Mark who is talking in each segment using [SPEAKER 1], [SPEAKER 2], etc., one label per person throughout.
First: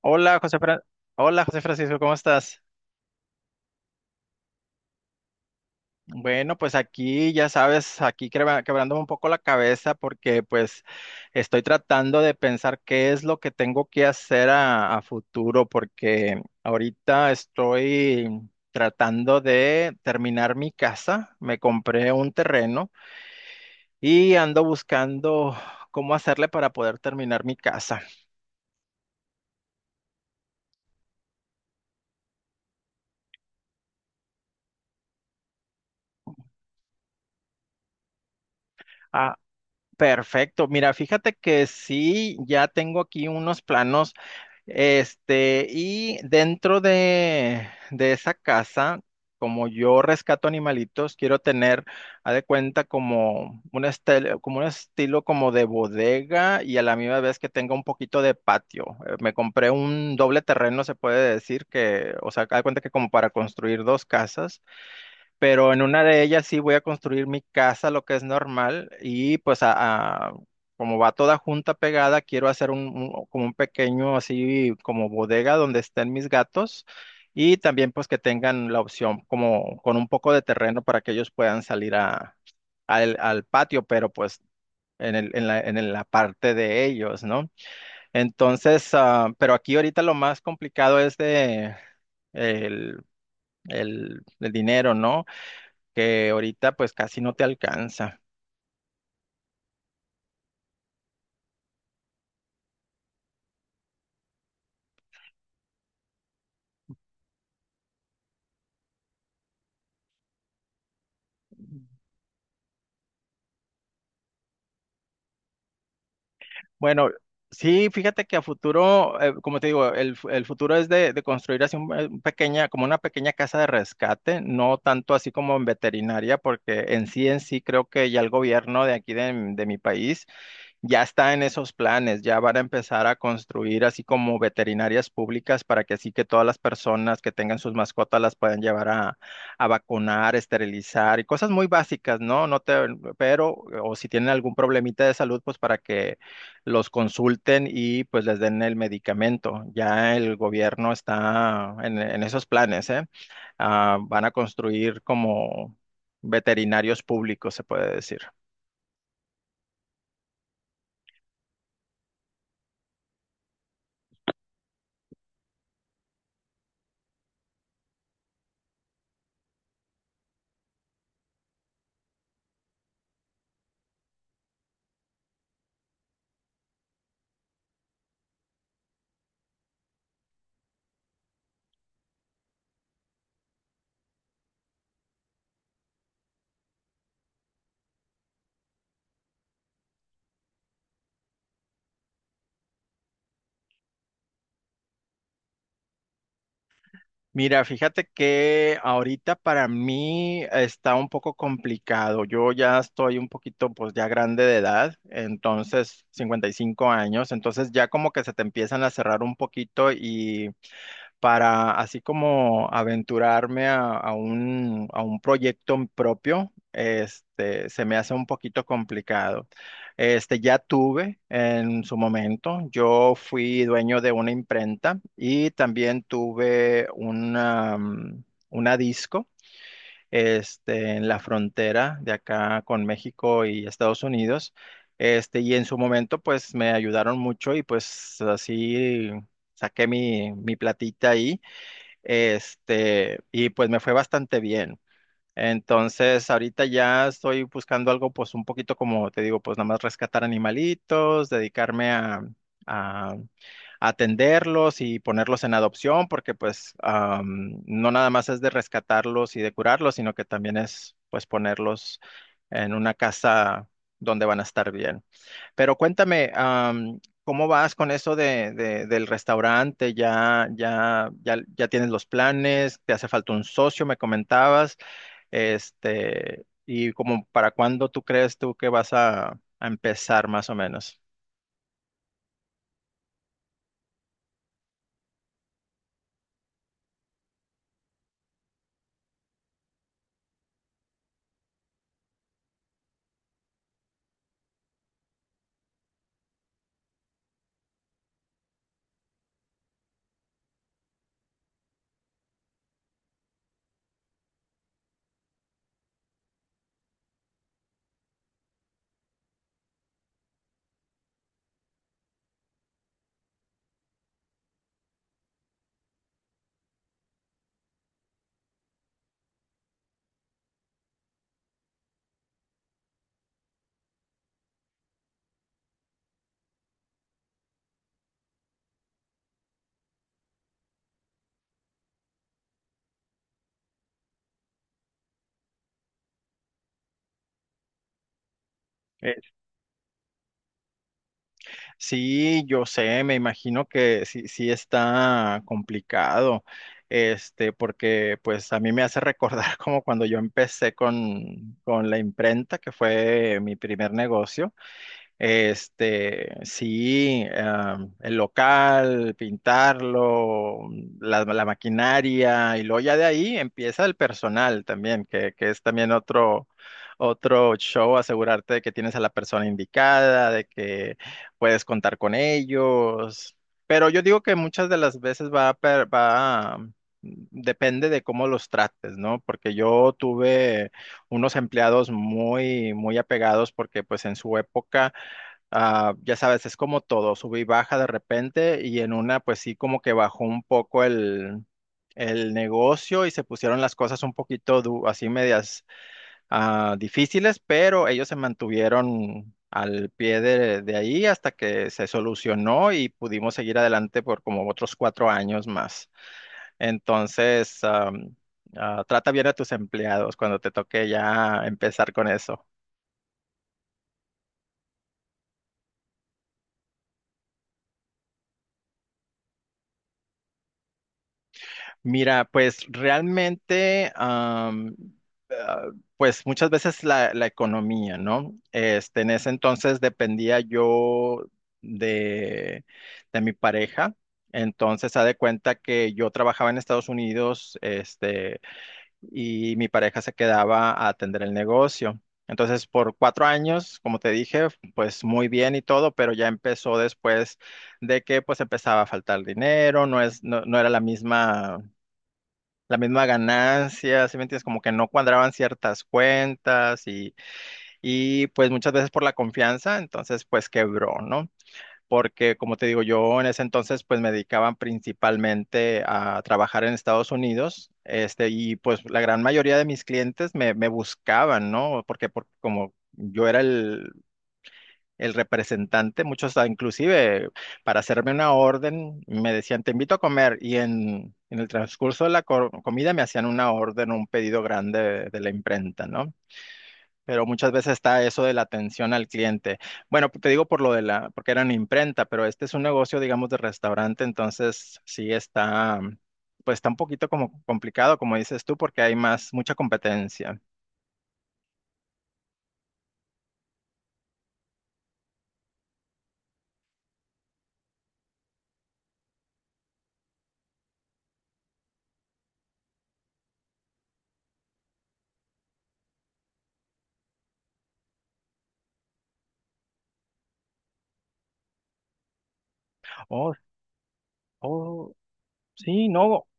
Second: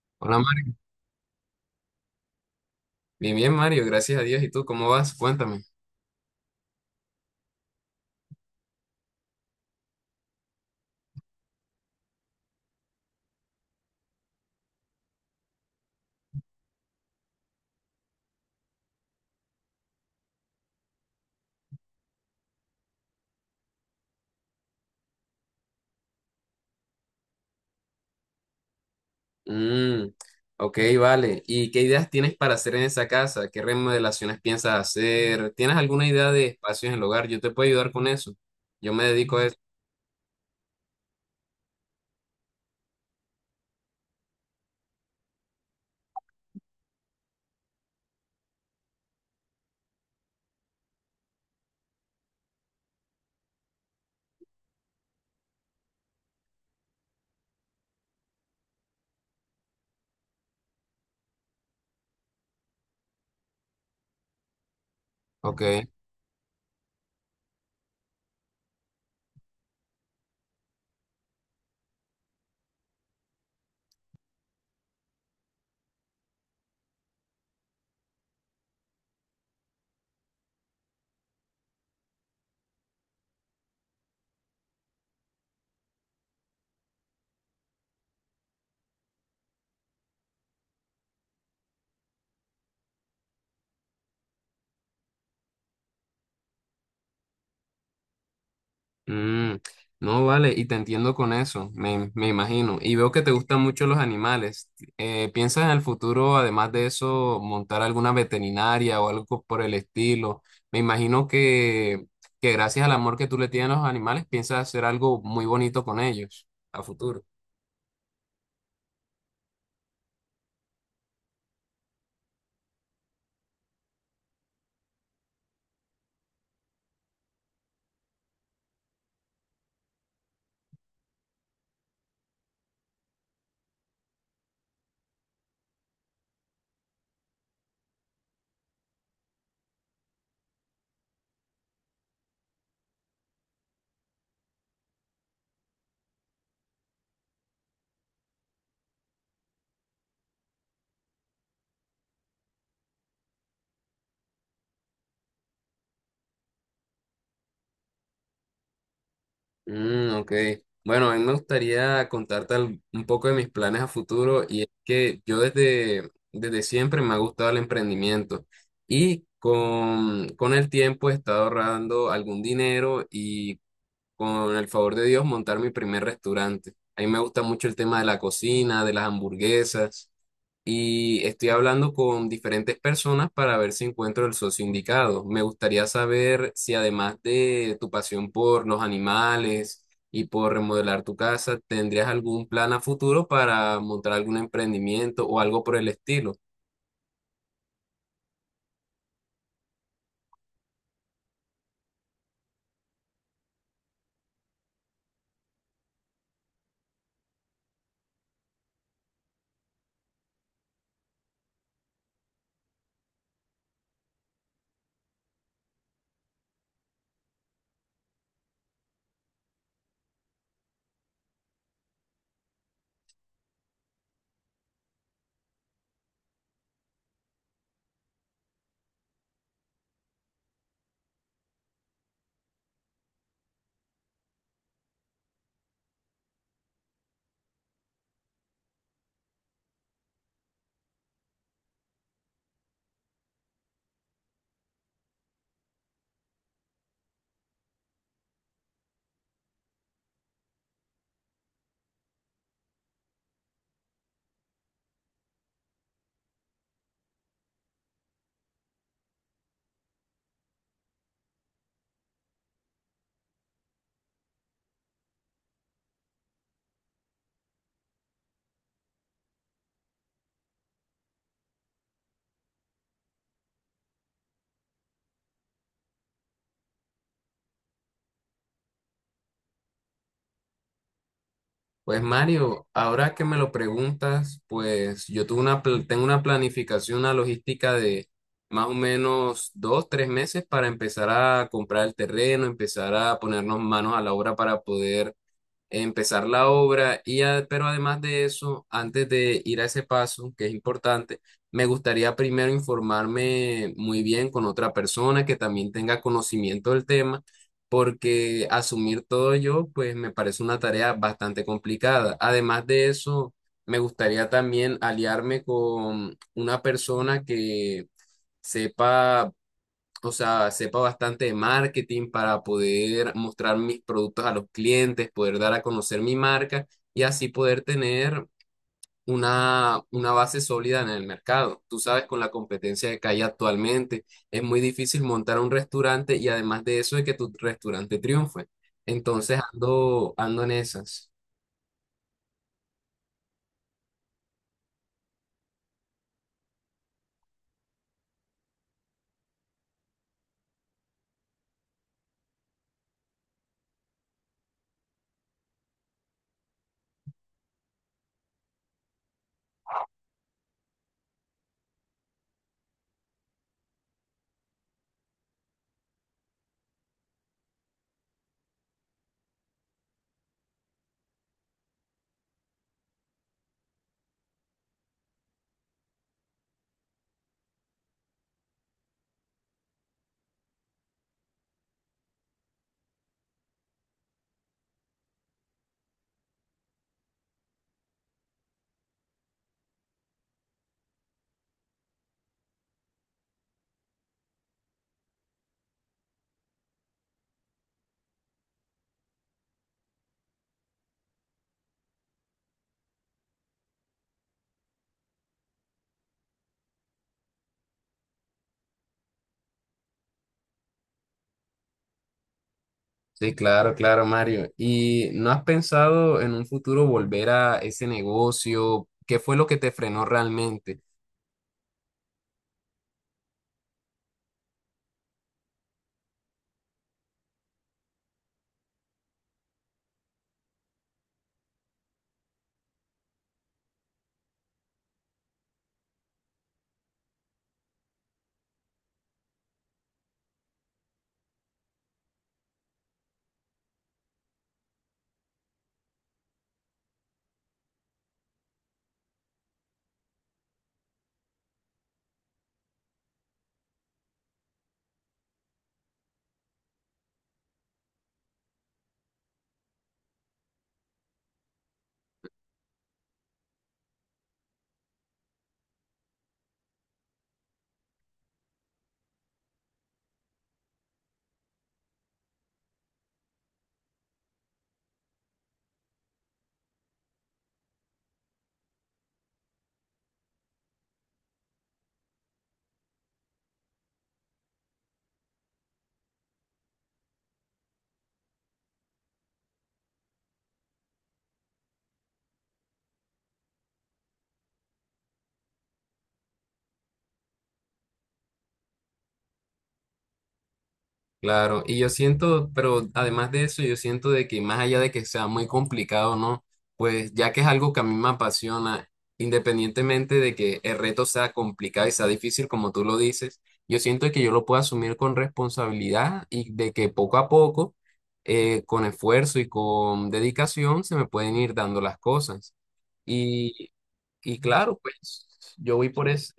[SPEAKER 1] Hola,
[SPEAKER 2] Hola
[SPEAKER 1] José
[SPEAKER 2] Mario.
[SPEAKER 1] Fra- Hola, José Francisco, ¿cómo estás?
[SPEAKER 2] Bien, bien Mario, gracias a Dios. ¿Y tú cómo vas? Cuéntame.
[SPEAKER 1] Bueno, pues aquí, ya sabes, aquí quebrándome un poco la cabeza porque pues estoy tratando de pensar qué es lo que tengo que hacer a futuro porque ahorita estoy tratando de terminar mi casa, me compré un terreno y ando buscando cómo hacerle para poder terminar mi casa.
[SPEAKER 2] Mm, ok, vale. ¿Y qué ideas tienes para hacer en esa casa? ¿Qué remodelaciones piensas hacer? ¿Tienes alguna idea de espacios en el hogar? Yo te puedo ayudar con eso. Yo me
[SPEAKER 1] Ah,
[SPEAKER 2] dedico a eso.
[SPEAKER 1] perfecto, mira, fíjate que sí, ya tengo aquí unos planos. Y dentro de esa casa, como yo rescato animalitos, quiero tener, haz de cuenta, como un estilo, como un estilo como de bodega y a la misma vez que tenga un poquito de patio. Me compré un doble terreno, se puede decir que, o sea, haz de cuenta que como para construir dos casas, pero en
[SPEAKER 2] Ok.
[SPEAKER 1] una de ellas sí voy a construir mi casa, lo que es normal, y pues como va toda junta pegada, quiero hacer como un pequeño así como bodega donde estén mis gatos y también pues que tengan la opción como con un poco de terreno para que ellos puedan salir al patio, pero pues en en la parte de ellos, ¿no? Entonces, ah, pero aquí ahorita lo más complicado es de el, el dinero, ¿no? Que ahorita pues casi no te alcanza.
[SPEAKER 2] Mm, no, vale, y te entiendo con eso, me imagino. Y veo que te gustan mucho los animales. ¿Piensas en el futuro, además de eso, montar alguna veterinaria o algo por el estilo? Me imagino que gracias al amor que tú le tienes a los animales, piensas hacer algo muy bonito con ellos a
[SPEAKER 1] Bueno,
[SPEAKER 2] futuro.
[SPEAKER 1] sí, fíjate que a futuro, como te digo, el futuro es de construir así un, pequeña, como una pequeña casa de rescate, no tanto así como en veterinaria, porque en sí creo que ya el gobierno de aquí de mi país ya está en esos planes, ya van a empezar a construir así como veterinarias públicas para que así que todas las personas que tengan sus mascotas las puedan llevar a vacunar, esterilizar y cosas muy básicas, ¿no? No te, pero, o si tienen algún problemita de salud, pues para que los consulten y pues les den el medicamento. Ya el gobierno está en esos planes, ¿eh? Ah, van a construir como veterinarios públicos, se puede decir.
[SPEAKER 2] Mm, ok. Bueno, a mí me gustaría contarte un poco de mis planes a futuro y es que yo desde siempre me ha gustado el emprendimiento y con el tiempo he estado ahorrando algún dinero y con el favor de Dios montar mi primer restaurante. A mí me gusta mucho el tema de la cocina, de las hamburguesas y estoy hablando con diferentes personas para ver si encuentro el socio indicado. Me gustaría saber si además de tu pasión por los animales y por remodelar tu casa, tendrías algún plan a futuro para montar algún emprendimiento o algo por el estilo.
[SPEAKER 1] Mira, fíjate que ahorita para mí está un poco complicado. Yo ya estoy un poquito, pues ya grande de edad, entonces 55 años, entonces ya como que se te empiezan a cerrar un poquito y para así como aventurarme a un proyecto propio, este, se me hace un poquito complicado. Este, ya tuve en su momento, yo fui dueño de una imprenta y también tuve una, una disco. Este, en la frontera de acá con México y Estados Unidos. Este, y en su momento, pues me ayudaron mucho y pues así saqué mi platita ahí. Este, y pues me fue bastante bien. Entonces, ahorita ya estoy buscando algo, pues un poquito como te digo, pues nada más rescatar animalitos, dedicarme a atenderlos y ponerlos en adopción, porque pues am, no nada más es de rescatarlos y de curarlos, sino que también es pues ponerlos en una casa donde van a estar bien. Pero cuéntame, am, ¿cómo vas con eso del restaurante? ¿Ya tienes los planes? ¿Te hace falta un socio? Me comentabas. Este, y como para cuándo tú crees tú que vas a empezar más o menos.
[SPEAKER 2] Pues Mario, ahora que me lo preguntas, pues yo tengo una planificación, una logística de más o menos dos, tres meses para empezar a comprar el terreno, empezar a ponernos manos a la obra para poder empezar la obra pero además de eso, antes de ir a ese paso, que es importante, me gustaría primero informarme muy bien con otra persona que también tenga conocimiento del tema, porque asumir todo yo, pues me parece una tarea bastante complicada. Además de eso, me gustaría también aliarme con una persona que sepa, o sea, sepa bastante de marketing para poder mostrar mis productos a los clientes, poder dar a conocer mi marca y así poder tener una base sólida en el mercado. Tú sabes, con la competencia que hay actualmente, es muy difícil montar un restaurante y además de eso, de que tu restaurante triunfe.
[SPEAKER 1] Eh,
[SPEAKER 2] Entonces ando en esas.
[SPEAKER 1] sí, yo sé, me imagino que sí, sí está complicado. Este, porque pues a mí me hace recordar como cuando yo empecé con la imprenta, que fue mi primer negocio. Este, sí, ah, el local, pintarlo, la maquinaria, y luego ya de ahí empieza el personal también, que es también otro, otro show, asegurarte de que tienes a la persona indicada, de que puedes contar con ellos. Pero yo digo que muchas de las veces va, a per- va, mm, depende de cómo los trates, ¿no? Porque yo tuve unos empleados muy, muy apegados porque pues en su época, ah, ya sabes, es como todo, sube y baja de repente y en una pues sí como que bajó un poco el negocio y se pusieron las cosas un poquito du- así medias, ah, difíciles, pero ellos se mantuvieron al pie de ahí hasta que se solucionó y pudimos seguir adelante por como otros 4 años más. Entonces, am, ah, trata bien a tus empleados cuando te toque ya empezar con eso.
[SPEAKER 2] Sí, claro, claro, Mario. ¿Y no has pensado en un futuro volver a ese negocio? ¿Qué fue lo que te frenó realmente?
[SPEAKER 1] Mira, pues realmente, am, ah, pues muchas veces la economía, ¿no? Este, en ese entonces dependía yo de, de mi pareja. Entonces, haz de cuenta que yo trabajaba en Estados Unidos, este, y mi pareja se quedaba a atender el negocio. Entonces, por 4 años, como te dije, pues muy bien y todo, pero ya empezó después de que pues empezaba a faltar dinero, no es, no, no era la misma ganancia, ¿sí me entiendes? Como que no cuadraban ciertas cuentas y pues muchas veces por la confianza, entonces pues quebró, ¿no? Porque como te digo, yo en ese entonces pues me dedicaban principalmente a trabajar en Estados Unidos, este, y pues la gran mayoría de mis clientes me buscaban, ¿no? Como yo era el representante, muchos ah, inclusive para hacerme una orden me decían, te invito a comer y en el transcurso de la co- comida me hacían una orden, un pedido grande de la imprenta, ¿no? Pero muchas veces está eso de la atención al cliente. Bueno, te digo por lo de la, porque eran imprenta, pero este es un negocio, digamos, de restaurante, entonces sí está, pues está un poquito como complicado, como dices tú, porque hay más, mucha competencia.
[SPEAKER 2] Claro, y yo siento, pero además de eso, yo siento de que más allá de que sea muy complicado, ¿no? Pues ya que es algo que a mí me apasiona, independientemente de que el reto sea complicado y sea difícil, como tú lo dices, yo siento que yo lo puedo asumir con responsabilidad y de que poco a poco, con esfuerzo y con dedicación, se me pueden ir dando las cosas.
[SPEAKER 1] Oh,
[SPEAKER 2] Y, y claro,
[SPEAKER 1] oh,
[SPEAKER 2] pues yo
[SPEAKER 1] sí,
[SPEAKER 2] voy por
[SPEAKER 1] no.
[SPEAKER 2] ese.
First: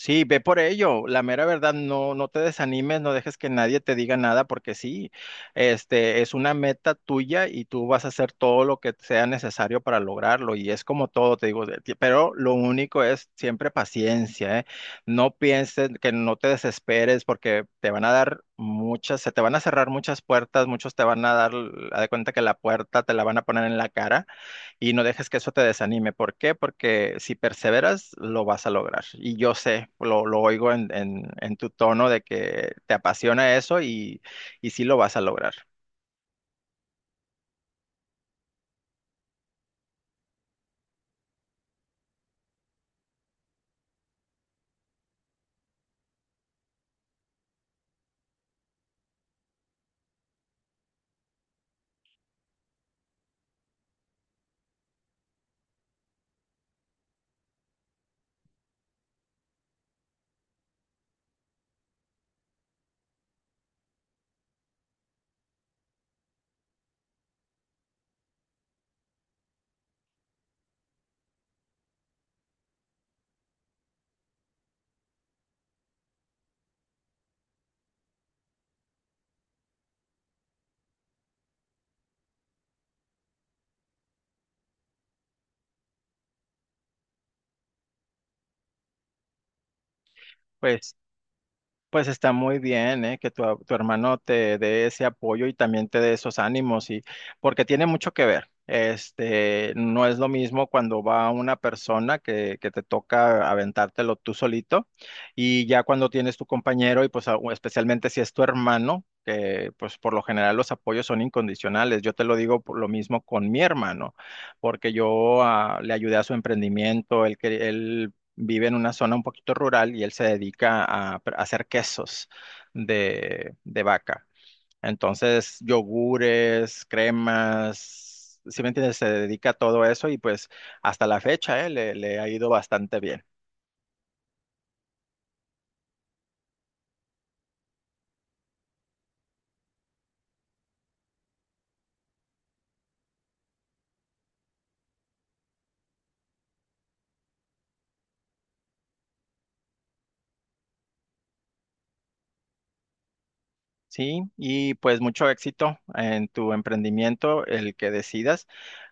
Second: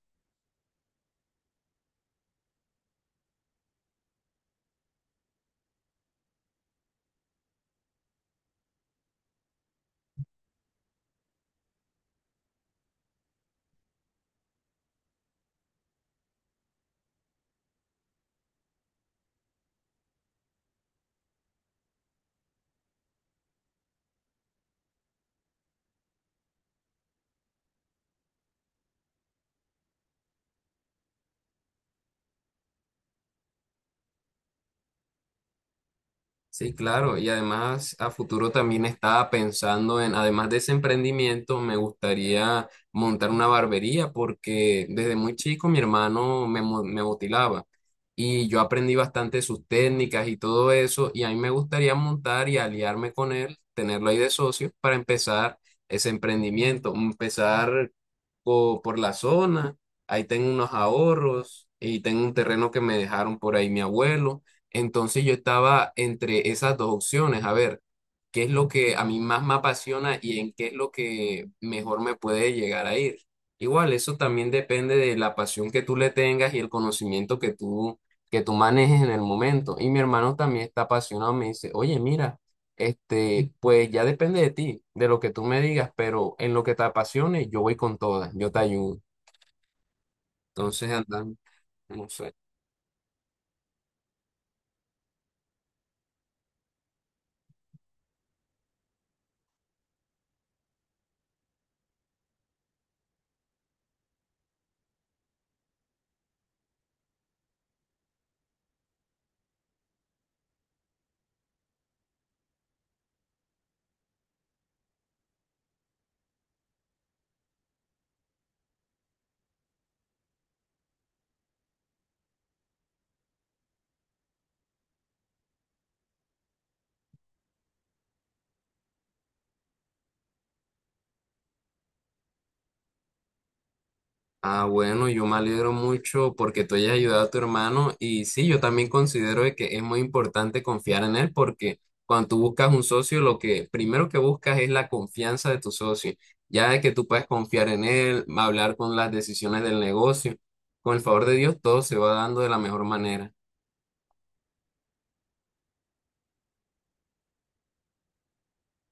[SPEAKER 1] Sí, ve por ello. La mera verdad, no, no te desanimes, no dejes que nadie te diga nada, porque sí, este es una meta tuya y tú vas a hacer todo lo que sea necesario para lograrlo. Y es como todo, te digo, de- pero lo único es siempre paciencia, ¿eh? No pienses que no te desesperes, porque te van a dar muchas, se te van a cerrar muchas puertas, muchos te van a dar, haz de cuenta que la puerta te la van a poner en la cara y no dejes que eso te desanime. ¿Por qué? Porque si perseveras, lo vas a lograr. Y yo sé, lo oigo en tu tono de que te apasiona eso y sí lo vas a lograr.
[SPEAKER 2] Sí, claro, y además a futuro también estaba pensando en, además de ese emprendimiento, me gustaría montar una barbería porque desde muy chico mi hermano me motilaba y yo aprendí bastante sus técnicas y todo eso y a mí me gustaría montar y aliarme con él, tenerlo ahí de socio para empezar ese emprendimiento, empezar por la zona, ahí tengo unos ahorros y tengo un terreno que me dejaron por ahí mi abuelo. Entonces yo estaba entre esas dos opciones, a ver, qué es lo que a mí más me apasiona y en qué es lo que mejor me puede llegar a ir. Igual, eso también depende de la pasión que tú le tengas y el conocimiento que tú manejes en el momento. Y mi hermano también está apasionado, me dice, oye, mira, este, pues ya depende de ti, de lo que tú me digas, pero en lo que te apasione, yo voy con todas, yo te ayudo. Entonces
[SPEAKER 1] Pues
[SPEAKER 2] andan,
[SPEAKER 1] Pues
[SPEAKER 2] no
[SPEAKER 1] está
[SPEAKER 2] sé.
[SPEAKER 1] muy bien, ¿eh? Que tu, tu hermano te dé ese apoyo y también te dé esos ánimos y porque tiene mucho que ver. Este, no es lo mismo cuando va una persona que te toca aventártelo tú solito y ya cuando tienes tu compañero y pues o especialmente si es tu hermano, que pues por lo general los apoyos son incondicionales. Yo te lo digo por lo mismo con mi hermano, porque yo ah, le ayudé a su emprendimiento, él, él vive en una zona un poquito rural y él se dedica a, a hacer quesos de vaca. Entonces, yogures, cremas, ¿si me entiendes? Se dedica a todo eso y pues hasta la fecha, le ha ido bastante bien.
[SPEAKER 2] Ah, bueno, yo me alegro mucho porque tú hayas ayudado a tu hermano y sí, yo también considero de que es muy importante confiar en él porque cuando tú buscas un socio, lo que primero que buscas es la confianza de tu socio, ya de que tú puedes confiar en él, hablar con las decisiones del negocio, con el favor de Dios, todo se va dando de la mejor manera.
[SPEAKER 1] Sí, y pues mucho éxito en tu emprendimiento, el que decidas.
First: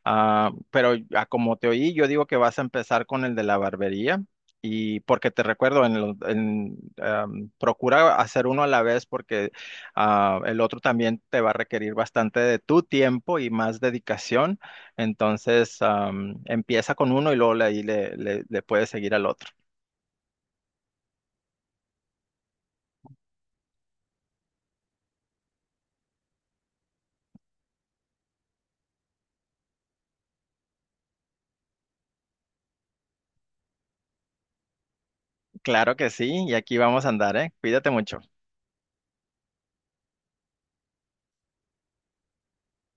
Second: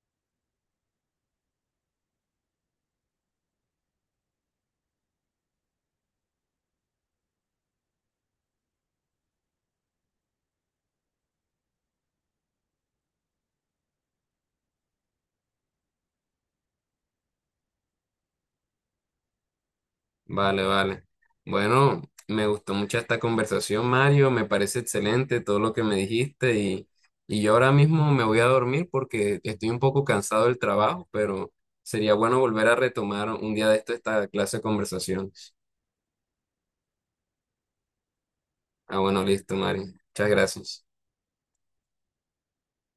[SPEAKER 1] Ah, pero a como te oí, yo digo que vas a empezar con el de la barbería y porque te recuerdo, am, procura hacer uno a la vez porque ah, el otro también te va a requerir bastante de tu tiempo y más dedicación. Entonces, am, empieza con uno y luego ahí le puedes seguir al otro.
[SPEAKER 2] Vale, vale. Bueno, me gustó mucho esta conversación, Mario. Me parece excelente todo lo que me dijiste y yo ahora mismo me voy a dormir porque estoy un poco cansado del trabajo, pero sería bueno volver a retomar un día de esto esta clase de conversaciones.
[SPEAKER 1] Claro que sí, y aquí vamos a andar, ¿eh? Cuídate mucho.
[SPEAKER 2] Ah, bueno, listo, Mario. Muchas gracias.